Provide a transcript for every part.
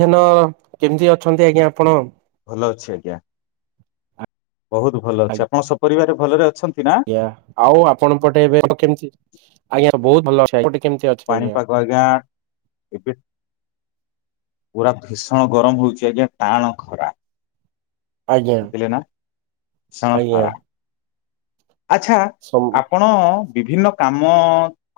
ଧ୍ୟନ କେମିତି ଅଛନ୍ତି ଆଜ୍ଞା ଆପଣ ଭଲ ଅଛି ଆଜ୍ଞା। ବହୁତ ଭଲ ଅଛି ଆପଣ ସପରିବାର ଭଲରେ ଅଛନ୍ତି। ନା? ଆଜ୍ଞା ଆଉ ଆପଣ ପଟେ ଏଵେ କେମିତି? ଆଜ୍ଞା ବହୁତ ଭଲ ଅଛି ଆଜ୍ଞା ଏପଟେ କେମିତି ଅଛି ପାଣି ପାଗ ଆଜ୍ଞା ଏବେ? ପୁରା ଭୀଷଣ ଗରମ ହଉଛି ଆଜ୍ଞା ଟାଣ ଖରା ଆଜ୍ଞା [unintelligible] ଲେନା ଭୀଷଣ ଆଜ୍ଞା ଖରା। ଆଚ୍ଛା ସବୁ ଆପଣ ବିଭିନ୍ନ କାମ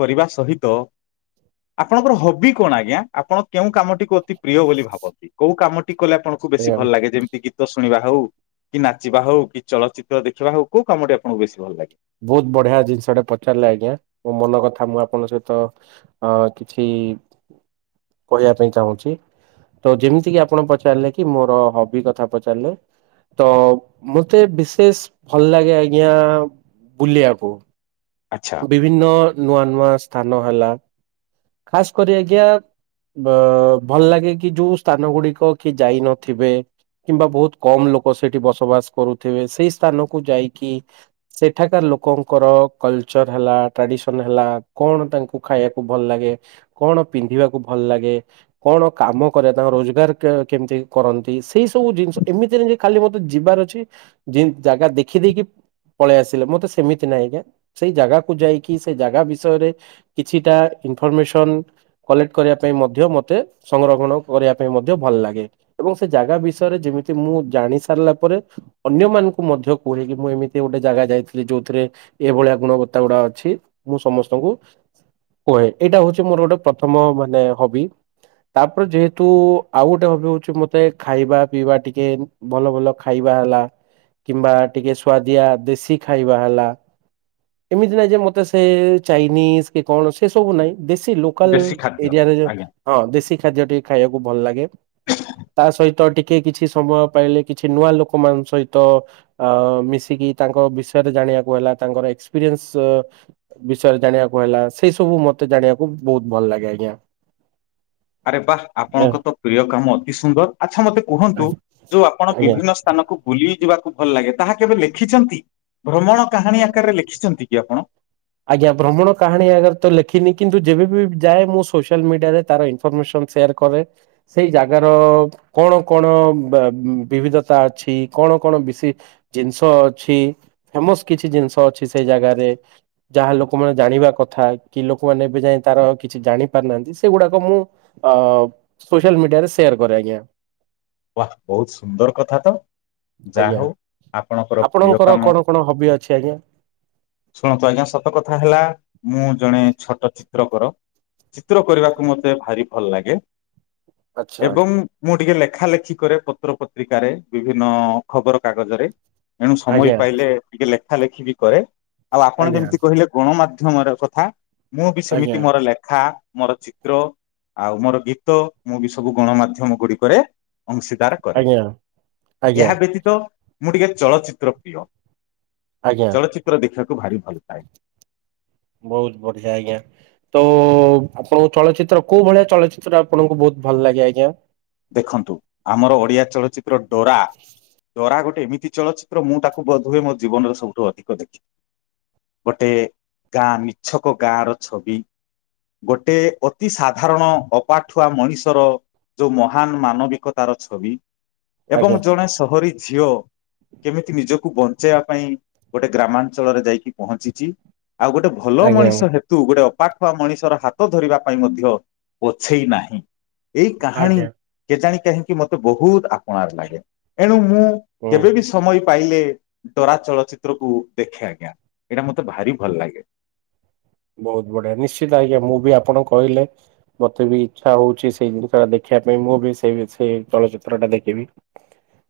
କରିବା ସହିତ ଆପଣଙ୍କର ହବି କଣ ଆଜ୍ଞା ଆପଣ କେଉଁ କାମଟିକୁ ଅତି ପ୍ରିୟ ବୋଲି ଭାବନ୍ତି କୋଉ କାମ? କଲେ ଆପଣଙ୍କୁ ବେଶୀ ଆଜ୍ଞା ଭଲ ଲାଗେ ଯେମିତି ଗୀତ ଶୁଣିବା ହଉ କି ନାଚିବା ହଉ କି ଚଳଚିତ୍ର ଦେଖିବା ହଉ କୋଉ କାମଟି ଆଣ ବେଶ ଭଲାଗେ। ବହୁତ ବଢିଆ ଜିନିଷଟେ ପଚାରିଲେ ଆଜ୍ଞା ମୋ ମନ କଥା ମୁଁ ଆପଣଙ୍କ ସହିତ ଅ କିଛି କହିବା ପାଇଁ ଚାହୁଁଛି। ତ ଯେମିତି କି ଆପଣ ପଚାରିଲେ କି ମୋର ହବି କଥା ପଚାରିଲେ ତ ମତେ ବିଶେଷ ଭଲ ଲାଗେ ଆଜ୍ଞା? ବୁଲି ଆକୁ ଆଚ୍ଛା ବିଭିନ୍ନ ନୂଆ ନୂଆ ସ୍ଥାନ ହେଲା। ଖାସ୍ କରି ଆଜ୍ଞା ଅ ଭଲ ଲାଗେ କି ଯୋଉ ସ୍ଥାନ ଗୁଡିକ କି ଯାଇନଥିବେ କିମ୍ବା ବହୁତ କମ ଲୋକ ସେଠି ବସବାସ କରୁଥିବେ। ସେଇ ସ୍ଥାନକୁ ଯାଇକି ସେଠାକାର ଲୋକଙ୍କର କଲଚର ହେଲା ଟ୍ରାଡିସନ ହେଲା କଣ ତାଙ୍କୁ ଖାଇବାକୁ ଭଲ ଲାଗେ। କଣ ପିନ୍ଧିବାକୁ ଭଲ ଲାଗେ। କଣ କାମ କରେ ତାଙ୍କ ରୋଜଗାର କେମିତି କରନ୍ତି ସେଇ ସବୁ ଜିନିଷ ଏମିତି ନାହି ଯେ ଖାଲି ମତେ ଯିବାର ଅଛି। ଜାଗା ଦେଖିଦକି ପଳେଇ ଆସିଲେ ମତେ ସେମିତି ନାହିଁ ଆଜ୍ଞା ସେଇ ଜାଗାକୁ ଯାଇକି ସେଇ ଜାଗା ବିଷୟରେ କିଛିଟା ଇନଫର୍ମେସନ କଲେକ୍ଟ କରିବା ପାଇଁ ମଧ୍ୟ ମୋତେ ସଂରକ୍ଷଣ କରିବା ପାଇଁ ମଧ୍ୟ ଭଲ ଲାଗେ। ଏବଂ ସେ ଜାଗା ବିଷୟରେ ଯେମିତି ମୁଁ ଜାଣି ସାରିଲା ପରେ ଅନ୍ୟମାନଙ୍କୁ ମଧ୍ୟ କୁହେ କି ମୁଁ ଏମିତି ଗୋଟେ ଜାଗା ଯାଇଥିଲି ଯେଉଥିରେ ଏଭଳିଆ ଗୁଣବତ୍ତା ଗୁଡ଼ା ଅଛି ମୁଁ ସମସ୍ତଙ୍କୁ କୁହେ। ଏଇଟା ହଉଛି ମୋର ଗୋଟେ ପ୍ରଥମ ମାନେ ହବି। ତାପରେ ଯେହେତୁ ଆଉ ଗୋଟେ ହବି ହଉଛି ମତେ ଖାଇବା ପିଇବା ଟିକେ ଭଲ ଭଲ ଖାଇବା ହେଲା। କିମ୍ବା ଟିକେ ସୁଆଦିଆ ଦେଶୀ ଖାଇବା ହେଲା ଏମିତି ନାଇଁ ଯେ ମତେ ସେ ଚାଇନିଜ କି କଣ ସେ ସବୁ ନାହିଁ। ଦେଶୀ ଲୋକାଲ ଦେଶୀ ଖାଦ୍ୟ ଏରିଆରେ ଆଜ୍ଞା ହଁ ଦେଶୀ ଖାଦ୍ୟ ଟିକେ ଖାଇବାକୁ ଭଲ ଲେ ତା ସହିତ ଟିକେ କିଛି ସମୟ ପାଇଲେ କିଛି ନୂଆ ଲୋକ ମଙ୍କ ସହିତ ମିଶିକି ତାଙ୍କ ବିଷୟରେ ଜାଣିବାକୁ ହେଲା ତାଙ୍କର ଏକ୍ସପିରିଏନ୍ସ ବିଷୟରେ ଜାଣିବାକୁ ହେଲା ସେ ସବୁ ମତେ ଜାଣିବାକୁ ବହୁତ ଭଲ ଲାଗେ ଆଜ୍ଞା। ଆରେ ବାହ ଆପଣଙ୍କ ତ ପ୍ରିୟ କାମ ଅତି ସୁନ୍ଦର ଆଚ୍ଛା ମତେ କୁହନ୍ତୁ ଆଜ୍ଞା। ଯୋଉ ଆପଣ ଆଜ୍ଞା। ବିଭିନ୍ନ ସ୍ଥାନକୁ ବୁଲି ଯିବାକୁ ଭଲ ଲାଗେ ତାହା କେବେ ଲେଖିଛନ୍ତି। ଭ୍ରମଣ କାହାଣୀ ଆକାରରେ ଲେଖିଛନ୍ତି କି ଆପଣ ଆଜ୍ଞା ଭ୍ରମଣ କାହାଣୀ ଆଗରେ ତ ଲେଖିନି। କିନ୍ତୁ ଯେବେ ବି ଯାଏ ମୁଁ ସୋସିଆଲ ମିଡିଆରେ ତାର ଇନଫରମେସନ ସେୟାର କରେ। ସେଇ ଜାଗାର କଣ କଣ ବିବିଧତା ଅଛି କଣ କଣ ବି ଜିନିଷ ଅଛି ଫେମସ କିଛି ଜିନିଷ ଅଛି ସେଇ ଜାଗାରେ ଯାହା ଲୋକମାନେ ଜାଣିବା କଥା କି ଲୋକମାନେ ଏବେ ଯା ତାର କିଛି ଜାଣି ପାରନାହାନ୍ତି ସେଗୁଡାକ ମୁଁ ଅ ସୋସିଆଲ ମିଡିଆରେ ସେୟାର କରେ ଆଜ୍ଞା। ବହୁତ ସୁନ୍ଦର କଥା ତ ଯାହା ଆଜ୍ଞା ହଉ ଆପଣଙ୍କର ପ୍ରିୟ କାମ କଣ କଣ ହବି ଅଛି ଆଜ୍ଞା ଶୁଣନ୍ତୁ ଆଜ୍ଞା ସ କଥା ହେଲା ମୁଁ ଜଣେ ଛୋଟ ଚିତ୍ରକ ଚିତ୍ର କରିବାକୁ ମତେ ଭାରି ଭଲ ଲାଗେ। ଆଚ୍ଛା ଏବଂ ମୁ ଟିକେ ଲେଖା ଲେ କରେ ପତ୍ର ପତ୍ରିକାରେ ବିଭିନ୍ନ ଖବର କାଗଜରେ। ତେଣୁ ସମୟ ଆଜ୍ଞା ପାଇଲେ ଟିକେ ଲେଖ ଲେଖିବି କରେ। ଆଉ ଆପଣ ଆଜ୍ଞା ଯେମିତି କହିଲେ ଗଣମାଧ୍ୟ ମାମର କଥା। ମୁଁ ବି ସେମିତି ଆଜ୍ଞା ମୋର ଲେଖା। ମୋର ଚିତ୍ର ଆଉ ମୋର ଗୀତ ମୁଁ ବି ସବୁ ଗଣମାଧ୍ୟମ ଗୁଡିକରେ ଅଂଶୀଦାର କରେ ଆଜ୍ଞା ଆଜ୍ଞା ଏହା ବ୍ୟତୀତ ମୁଁ ଟିକେ ଚଳଚିତ୍ର ପ୍ରିୟ। ଆଜ୍ଞା ଚଳଚିତ୍ର ଦେଖିବା। କୁ ଭାରି ଭଲ ପାଏ। ବହୁତ ବଢିଆ ଆଜ୍ଞା ତ ଆପଣଙ୍କୁ ଚଳଚିତ୍ର କୋଉ ଭଳିଆ ଚଳଚିତ୍ରା ଆପଣଙ୍କୁ ବହୁତ ଭଲ ଲାଗେ ଆଜ୍ଞା। ଦେଖନ୍ତୁ ଆମର ଓଡିଆ ଚଳଚିତ୍ର ଡରା। ଡରା ଗୋଟେ ଏମିତି ଚଳଚ୍ଚିତ୍ର ମୁଁ ତାକୁ ବୋଧ ହଏ ମୋ ଜୀବନରେ ସବୁଠୁ ଅଧିକ ଦେଖି ଗୋଟେ ଗାଁ ନିଛକ ଗାଁର ଛବି ଗୋଟେ ଅତି ସାଧାରଣ ଅପାଠୁଆ ମଣିଷର ଯୋଉ ମହାନ ମାନବିକତାର ଛବି। ଏବଂ ଆଜ୍ଞା। ଜଣେ ସହରୀ ଝିଅ କେମିତି ନିଜକୁ ବଞ୍ଚ ପଞ୍ଚେଇବା ପାଇଁ ଗୋଟେ ଗ୍ରାମାଞ୍ଚଳରେ ଯାଇକି ପହଞ୍ଚିଛି ଆଉ ଗୋଟେ ଭଲ ଆଜ୍ଞା। ମଣିଷ ହେତୁ ଗୋଟେ ପାଠୁଆ ମଣିଷର ହାତ ଧରିବା ପାଇଁ ମଧ୍ୟ ପଛେଇ ନାହିଁ। ଏ କାହାଣୀ ଆଜ୍ଞା କେ ଜାଣି କାହିଁକି ମତେ ବହୁତ ଆପଣାରେ ଲାଗେ। ଏଣୁ ମୁଁ ହୁଁ କେବେ ବି ସମୟ ପାଇଲେ ଡରା ଚଳଚିତ୍ରକୁୁ ଦେଖେ ଆଜ୍ଞା ଏଇଟା ମତେ ଭାରି ଭଲ ଲାଗେ। ବହୁତ ବଢିଆ ନିଶ୍ଚିତ ଆଜ୍ଞା ମୁଁ ବି ଆପଣ କହିଲେ ମତେ ବି ଇଚ୍ଛା ହଉଛି ସେଇ ଜିନିଷ ଟା ଦେଖିବା ପାଇଁ ମୁଁ ବି ସେଇ ସେଇ ଚଳଚିତ୍ର ଟା ଦେଖିବି।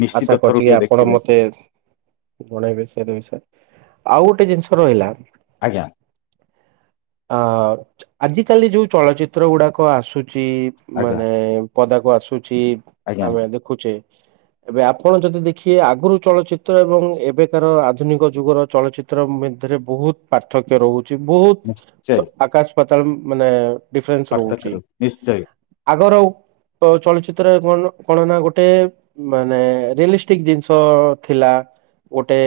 ନିଶ୍ଚିତ ଆଶା କରଛି କି ଥରୁଟିଏ ଆପଣ ଦେଖିବେ ମତେ ଜଣେଇବେ ସେ ବିଷୟରେ। ଆଉ ଗୋଟେ ଜିନିଷ ରହିଲା ଆଜ୍ଞା। ଆ ଆଜିିକାଲି ଯୋଉ ଚଳଚିତ୍ର ଗୁଡାକ ଆସୁ ଚି ଆଜ୍ଞା ମାନେ ପଦାକୁ ଆସୁ ଚି ଆଜ୍ଞା ଆମେ ଦେଖୁଛେ ଏବେ ଆପଣ ଯଦି ଦେଖିବେ ଆଗରୁ ଚଳଚିତ୍ର ଏବଂ ଏବେକାର ଆଧୁନିକ ଯୁଗର ଚଳଚିତ୍ର ମିତରେ ବହୁତ ପାର୍ଥକ୍ୟ ରହୁ ଛି ବହୁତ ନିଶ୍ଚୟ ଆକାଶ ପାତଳମ୍ ମାନେ ଡିଫରେନ୍ସ ରହୁଛି ପାର୍ଥକ୍ୟ ନିଶ୍ଚୟ ଆଗର ଚଳଚିତ୍ରରେ କଣ କଣ ନା ଗୋଟେ ମାନେ ରିଲିଷ୍ଟିକ ଜିନିଷ ଥିଲା ଗୋଟେ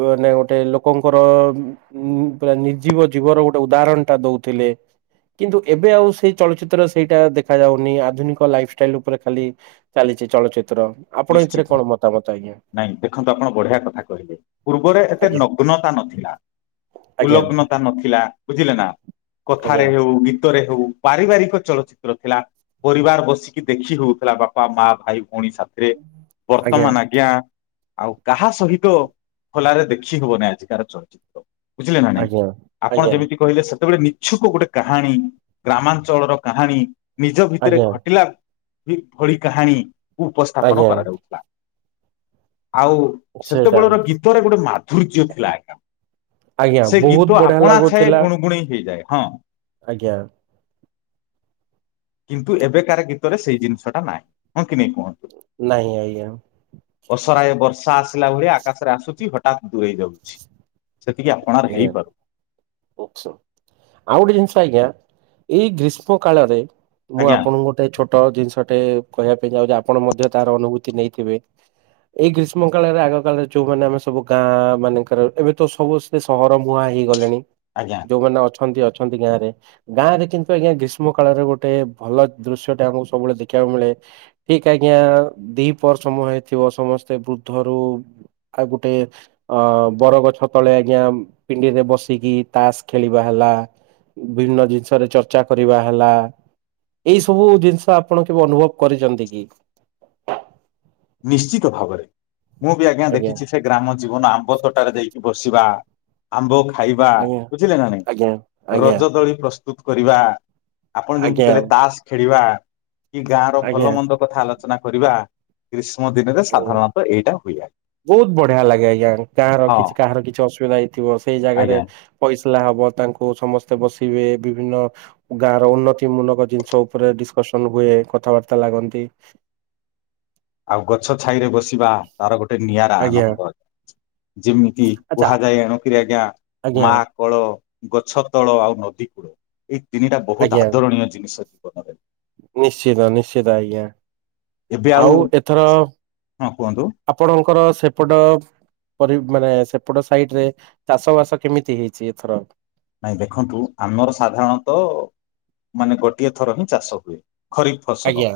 ମାନେ ଗୋଟେ ଲୋକଙ୍କର ଉଁ ମୁଁ ପୁରା ନିଜୀବ ଜୀବର ଗୋଟେ ଉଦାହରଣ ଟା ଦଉଥିଲେ କିନ୍ତୁ ଏବେ ଆଉ ସେଇ ଚଳଚିତ୍ର ସେଇଟା ଦେଖା ଯାଉନି ଆଧୁନିକ ଲାଇଫଷ୍ଟାଇଲ ଉପରେ ଖାଲି ଚାଲିଛି ଚଳଚି ନିଶ୍ଚିତ ନାଇଁ ଦେଖନ୍ତୁ ଆପଣ ବଢିଆ କଥା କହିବେ ପୂର୍ବରେ ଏତେ ଆଜ୍ଞା ନଗ୍ନତା ନଥିଲା। ଆଜ୍ଞା ଉଲଗ୍ନତା ନଥିଲା ବୁଝିଲେ ନା କଥାରେ ହଉ ଗୀ ତ ରେ ହଉ ପାରିବାରିକ ଚଳଚିତ୍ର ଥିଲା ପରିବାର ବସିକି ଦେଖି ହଉଥିଲା ବାପା ମା ଭାଇ ଭଉଣୀ ସା ରେ ବର୍ତ୍ତମାନ ଆଜ୍ଞା। ଆଉ କାହା ସହିତ ଖୋଲାରେ ଦେଖି ହବନି ଆଜିକାର ଚଳଚିତ୍ର। ବୁଝିଲେ ନା ନାଇଁ ଆଜ୍ଞା ଆପଣ ଆଜ୍ଞା ଆଜ୍ଞା ଯେମିତି କହିଲେ ସେ ଗୋଟେ ନିଛୁକ ଗୋଟେ କାହାଣୀ ଗ୍ରାମାଞ୍ଚଳର କାହାଣୀ ନିଜ ଭିତରେ ଆଜ୍ଞା ଘଟିଲା ଭଳି କାହାଣୀ ଉପସ୍ଥି ଗ୍ରହଣ ଆଜ୍ଞା କରାଯାଉଥିଲା। ଆଉ ସେଇଟା ସେତେବେଳର ଗୀତରେ ଗୋଟେ ମା ଧୂର୍ଯ୍ୟ ପ୍ଲାଣ୍ଟ ଆଜ୍ଞା ସେ ବହୁତ ଗୀତ ବଢିଆ ଆପଣା ଛାଏଁ ଲାଗୁଥିଲା ଗୁଣୁଗୁଣେଇ ହେଇଯାଏ। ହଁ ଆଜ୍ଞା କିନ୍ତୁ ଏବେ କାର ଗୀତରେ ସେଇ ଜିନିଷ ଟା ନାହିଁ ହଁ କି ନେଇ କୁହ ନାହିଁ ଆଜ୍ଞା ର୍ଷା ଆସିଲା ଭଳି ଆକାଶରେ ଆସୁଛି ହଠାତ୍ ଦୂରେଇ ଯାଉଛି। ସେତିକି ଆପଣାର ଆଉ ହେଇପାରୁ ଗୋଟେ ଜିନିଷ ଆଜ୍ଞା ଏଇ ଗ୍ରୀଷ୍ମ କାଳରେ ମୁଁ ଆଜ୍ଞା ଆପଣଙ୍କୁ ଗୋଟେ ଛୋଟ ଜିନିଷଟେ କହିବା ପାଇଁ ଯାଉଛି ଆପଣ ମଧ୍ୟ ତାର ଅନୁଭୂତି ନେଇଥିବେ ଏଇ ଗ୍ରୀଷ୍ମ କାଳରେ ଆଗ କାଳରେ ଯୋଉମାନେ ଆମେ ସବୁ ଗାଁ ମାନଙ୍କର ଏବେ ତ ସବୁ ସେ ସହର ମୁୁହାଁ ହେଇଗଲେଣି। ଆଜ୍ଞା ଯୋଉଁ ମାନେ ଅଛ ଅ ଅଛନ୍ତି ଗାଁ ରେ ଗାଁରେ କିନ୍ତୁ ଆଜ୍ଞା ଗ୍ରୀଷ୍ମ କାଳରେ ଗୋଟେ ଭଲ ଦୃଶ୍ୟ ଟା ଆମକୁ ସବୁବେଳେ ଦେଖିବାକୁ ମିଳେ ଠିକ ଆଜ୍ଞା ଦି ପର ସମମୟ ହେଇଥିବ ସମସ୍ତେ ବୃଦ୍ଧରୁ ଆଉ ଗୋଟେ ଅ ବରଗଛତଳେ ଆ ଆଜ୍ଞା ପିଣ୍ଡିରେ ବସିକି ତାସ ଖେଳିବା ହେଲା ବିଭିନ୍ନ ଜିନିଷରେ ଚର୍ଚ୍ଚା କରିବା ହେଲା ଏଇ ସବୁ ଜିନିଷ ଆପଣ କେବେ ଅନୁଭବ କରିଛନ୍ତି କି? ନିଶ୍ଚିତ ଭାବରେ। ମୁଁ ବି ଆଜ୍ଞା ଦେଖଛିି ସେ ଗ୍ରାମ ଜୀବନ ଆମ୍ବ ତଟାରେ ଦେଇକି ବସିବା ଆମ୍ବ ଖାଇବା ଆଜ୍ଞା ବୁଝିଲେ ନା ନାଇଁ ଆଜ୍ଞା ଆଜ୍ଞା ରଜ ଦୋଳି ପ୍ର ସ୍ତୁତ କରିବା। ଆପଣ ଯେମିତି ଆଜ୍ଞା କହିଲେ ତାସ ଖେଳିବା। କି ଗାଁର ଆଜ୍ଞା ଭଲ ମନ୍ଦ କଥା ଆଲୋ ଚନା କରିବା। ଗ୍ରିସ୍ [unintelligible] ବୋହୁତୁ ବଢିଆ ଲାଗେ ଆଜ୍ଞା କାହାର ହଁ କିଛି କାହାର କିଛି ଅସୁବିଧା ହେଇଥିବ। ସେଇ ଜାଗାରେ ଆଜ୍ଞା ଫଇସଲା ହବ ତାଙ୍କୁ ସମସ୍ତେ ବସି ବେ ବିଭିନ୍ନ ଗାଁର ଉନ୍ନତି ମୂଳକ ଜିନିଷ ଉପରେ ଡିସକସନ୍ ହୁଏ କଥାବାର୍ତ୍ତା ଲାଗନ୍ତି। ଆଉ ଗଛ ଛାଇରେ ବସିବା ତାର ଗୋଟେ ନିଆଁରା ଆଜ୍ଞା ଆନନ୍ଦ ଯେମିତି ଆଚ୍ଛା କୁହାଯାଏ ଏଣୁକିରି ଆଜ୍ଞା ଆଜ୍ଞା ମା କୋଳ ଗଛ ତଳ ଆଉ ନଦୀ କୂଳ ଏଇ ତିନିଟା ବୋହୁତ ଆଜ୍ଞା ଆଦରଣୀୟ ଜିନିଷ [inaudible] [inaudible] ନିଶ୍ଚିତ ନିଶ୍ଚିତ ଆଜ୍ଞା। ଆଉ ଏଥର ହଁ କୁହନ୍ତୁ ଆପଣଙ୍କର ସେପଟ ପରି ମାନେ ସେପଟ ସାଇଡ ରେ ଚାଷ ବାସ କେମିତି ହେଇଛି ଏଥର? ନାଇଁ ଦେଖନ୍ତୁ ଆମର ସାଧାରଣତଃ ମାନେ ଗୋଟିଏ ଥର ହିଁ ଚାଷ ହୁଏ। ଖରିଫ ଫସଲ ଆଜ୍ଞା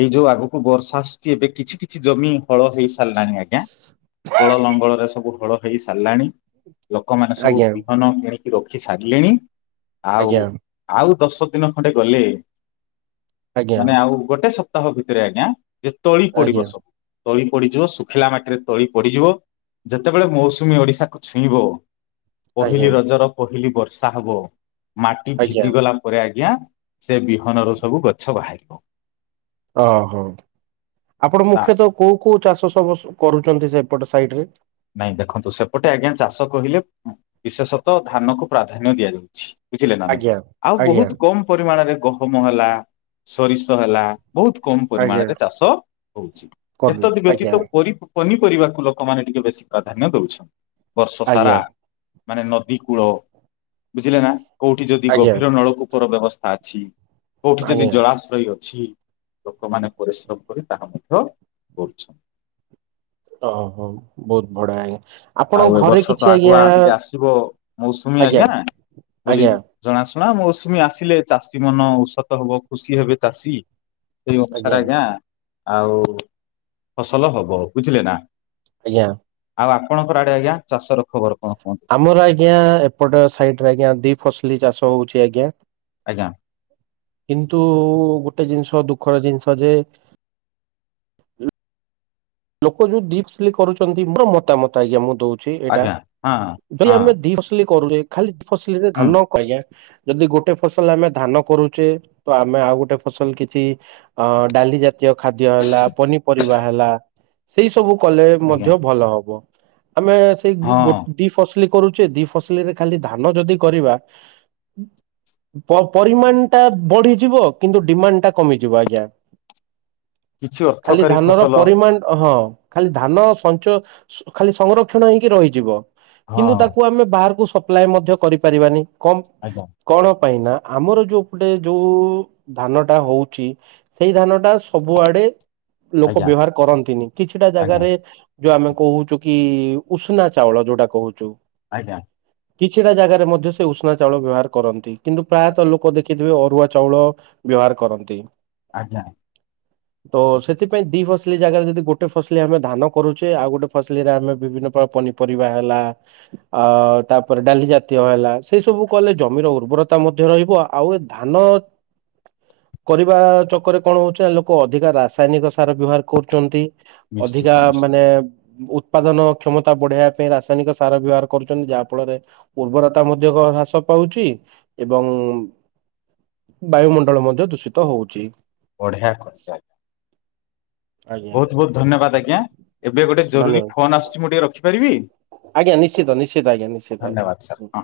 ଏଇ ଯୋଉ ଆଗକୁ ବର୍ଷା ଏବେ କିଛି କିଛି ଜମି ହଳ ହେଇ [inaudible] କ ଲଙ୍ଗଳରେ ସବୁ ହଳ ହେଇ ସାରିଲାଣି। ଲୋକମାନେ ସବୁ ଆଜ୍ଞା ବିହନ ବୁ ରଖି ସାରିଲେଣି ଆଉ ଆଜ୍ଞା ଆଉ। ଦଶ ଦିନ ଖଣ୍ଡେ ଗଲେ। ଆଜ୍ଞା ମାନେ ଆଉ ଗୋଟେ ସ୍। ସପ୍ତାହ ଭିତରେ ଆଜ୍ଞା। ଯେ ତଳି ପଡିବ ଆଜ୍ଞା ସବୁ। ତଳି ପଡ଼ିଯିବ ଶୁଖିଲା ମାଟିରେ ତଳି ପଡିଯିବ ଯେତେବେଳେ ମୌସୁମୀ ଓଡ଼ିଶାକୁ ଛୁଇଁବ। ପହିଲି ଆଜ୍ଞା ଆଜ୍ଞା ରଜ ର। ପହିଲି ବର୍ଷା ହବ। ମାଟି ଆଜ୍ଞା ଭିଜି ଗଲା ପରେ ଆ। ଆଜ୍ଞା ସେ ବିହନର ସବୁ ଗଛ ବାହାରିବ। ଓହୋ ଆପଣ ତା ମୁଖ୍ୟତଃ କୋଉ କୋଉ ଚାଷ ସବ। କରୁଛନ୍ତି ସେପଟ ସାଇଟ ରେ। ନାଇଁ ଦେଖନ୍ତୁ ସେପଟେ ଆଜ୍ଞା ଚାଷ କହିଲେ ବିଶେଷତଃ ଧାନ କୁ ପ୍ରାଧାନ୍ୟ ଦିଆଯାଉଛି। ବୁଝିଲେ ନା ନାଇଁ ଆଜ୍ଞା ଆଉ ଆଜ୍ଞା ବହୁତ କମ ପରିମାଣରେ। ଗହମ ହେଲା ସୋରିଷ ହେଲା। ବହୁତ କମ ଆଜ୍ଞା ପରିମାଣରେ ଚାଷ ହଉଛି କରୁନି ଏତଦ୍ ବ୍ୟତୀତ ଆଜ୍ଞା ପରି ପନିପରିବାକୁ ଲୋକମାନେ ଟିକେ ବେଶୀ। ପ୍ରାଧାନ୍ୟ ଦଉଛନ୍। ବର୍ଷ ସାରା। ଆଜ୍ଞା ମାନେ ନଦୀ କୂଳ ବୁଝିଲେ ନା। କୋଉଠି ଯଦି ଆଜ୍ଞା ଗଭୀର ନଳକୁ। [inaudible] ବ୍ୟବସ୍ଥା ଅଛି। କୋଉଠି ଯଦି ଆଜ୍ଞା। ଜଳାଶ୍ରୟ। କିଛି ଲୋକମାନେ ପରିଶ୍ରମ କରି ତାହା ମଧ୍ୟ କରୁଛନ୍ତି। ଓ ହୋ ବହୁତ [inaudible] ଆପଣଙ୍କ ଆଉ ଏ ଘରେ ବର୍ଷ ତ କିଛି ଆଗୁଆ ଆଜ୍ଞା ଟିକେ ଆସିବ ମୌସୁମୀ ଆଜ୍ଞା ବୋଲି ଆଜ୍ଞା ଜଣାସୁ। ମୌସୁମୀ ଆସିଲେ ଚାଷୀ ମନ ଉଷତ ହବ ଖୁସି ହେବେ ଚାଷୀ। ସେଇ [inaudible] ଆଜ୍ଞା। ଆଉ ଫସଲ ହବ ବୁଝିଲେ ନାଁ? ଆଜ୍ଞା। ଆଉ ଆମେ ପଣଙ୍କ ଆଡ଼େ ଆଗିଆଁ ଚାଷର ଖବର କଣ କୁହନ୍ତୁ? ଆମର ଆଜ୍ଞା ଏପଟ ସାଇଟ୍ ରେ ଆଜ୍ଞା ଦି ଫସ୍ ତୁଲି ଚାଷ ହୋଉଚି ଆଜ୍ଞା। ଆଜ୍ଞା କିନ୍ତୁ ଗୋ ଟେ ଜିନିଷ ଦୁଃଖର ଜିନିଷ ଯେ ଲୁ ଲୋକ ଯୋଉ ଦି ଫସଲି କରୁଚନ୍ତି ମୋର ମତାମତ ଆଜ୍ଞା ମୁଁ ଦୋଉ ଛି ଏଟା ଆଜ୍ଞା ହଁ ଭାଇ ହଁ ଆମେ ଦି ଫସଲି କରୁଚେ ଖାଲି ଫସଲିରେ ହୁଁ ଧାନ କ ଯଦି ଗୋଟେ ଫସଲ ଆମେ ଧାନ କରୁଚେ ତ ଆମେ ଆଉ ଗୋଟେ ଫସଲ କିଛି ଅ ଡାଲି ଜା ଚୀୟ ଖାଦ୍ୟ ହେଲା ପନିପରିବା ହେଲା। ସେଇ ସବୁ କଲେ ଆଜ୍ଞା ମଧ୍ୟ ଭଲ ହବ। ଆମେ ସେଇ ହଁ ଗୋ-ଗୋ ଦି ଫସଲି କରୁଚେ ଦି ଫସଲିରେ ଖାଲି ଧାନ ଯଦି କରିବା ପ ପରିମାଣଟା ବଢି଼ଯିବ କିନ୍ତୁ ଡିମାଣ୍ଡଟା କମିଯିବ ଆଜ୍ଞା। କିଛି ଖାଲି ଅର୍ଥକାରୀ ଧାନର ଫସଲ ପରିମାଣ ହଁ ଖାଲି ଧାନ ସଞ୍ଚ ଖାଲି ସଂରକ୍ଷଣ ହେଇକି ରହିଯିବ। ହଁ କିନ୍ତୁ ତାକୁ ଆମେ ବାହାରୁକୁ ସ୍ ଅପ୍ଲାଏ ମଧ୍ୟ କରିପାରିବାନି। କମ୍ ଆଜ୍ଞା କଣ ପାଇଁ ନାଁ ଆମର ଯୋଉ ପଟେ ଯୋଉ ଧାନଟା ହୋଉଚି ସେଇ ଧାନଟା ସବୁଆଡ଼େ ଲୋକ ଆଜ୍ଞା ବ୍ୟବହାର କରନ୍ ତିନି କିଛିଟା ଆଜ୍ଞା ଜାଗାରେ ଯୋଉ ଆମେ କୋହୁଚୁ କି କି ଉଷୁନା ଚାଉଳ ଯୋଉଟା କୋହୁଚୁ। ଆଜ୍ଞା। କିଛିଟା ଜାଗାରେ ମଧ୍ୟ ସେ ଉଷୁନା ଚାଉଳ ବ୍ୟବହାର କରନ୍ତି କିନ୍ତୁ ପ୍ରାୟତଃ ଲୋକ ଦେଖିଥିବେ ଅରୁଆ ଚାଉଳ ବ୍ୟବହାର କରନ୍ତି। ଆଜ୍ଞା। ତ ସେଥିପାଇଁ ଦି ଫସଲି ଜାଗାରେ ଯଦି ଗୋଟେ ଫସଲି ଆମେ ଧାନ କରୁଚେ। ଆଉ ଗୋଟେ ଫସଲିରେ ଆମେ ବିଭିନ୍ନ ପ୍ରକାର ପନିପରିବା ହେଲା ଅ ତାପରେ ଡାଲି ଜାତୀୟ ହେଲା ସେଇ ସବୁ କଲେ ଜମିର ଉର୍ବରତା ମଧ୍ୟ ରହିବ ଆଉ ଏ ଧାନ କରିବା ଚକରେ କଣ ହୋଉଚି ନାଁ ଲୋକ ଅଧିକା ରାସାୟନିକ ସାର ବ୍ୟବହାର କରୁଚନ୍ତି। ଅଧିକା ନିଶ୍ଚିତ ନିଶ୍ଚିତ ମାନେ ଉତ୍ପାଦନ କ୍ଷମତା ବଢ଼େଇବା ପାଇଁ ରାସାୟନିକ ସାର ବ୍ୟବହାର କରୁଛନ୍ତି। ଯାହା ଫଳରେ ଉର୍ବରତା ମଧ୍ୟ ଗ ହ୍ରାସ ପାଉଚି ଏବଂ ବାୟୁମଣ୍ଡଳ ମଧ୍ୟ ଦୂଷିତ ହୋଉଚି। ବଢ଼ିଆ କହିଚନ୍। ଆଜ୍ଞା। ଧନ୍ୟବାଦ ଆଜ୍ଞା ଏବେ ଗୋଟେ ଜରୁରୀ ଧନ୍ୟବାଦ ଫୋନ ଆସୁଛି ମୁଁ ଟିକେ ରଖିପାରିବି। ଆଜ୍ଞା ନିଶ୍ଚିତ ନିଶ୍ଚିତ ଆଜ୍ଞା ନିଶ୍ଚିତ ଧନ୍ୟବାଦ ସାର୍ ଆଜ୍ଞା। ହଁ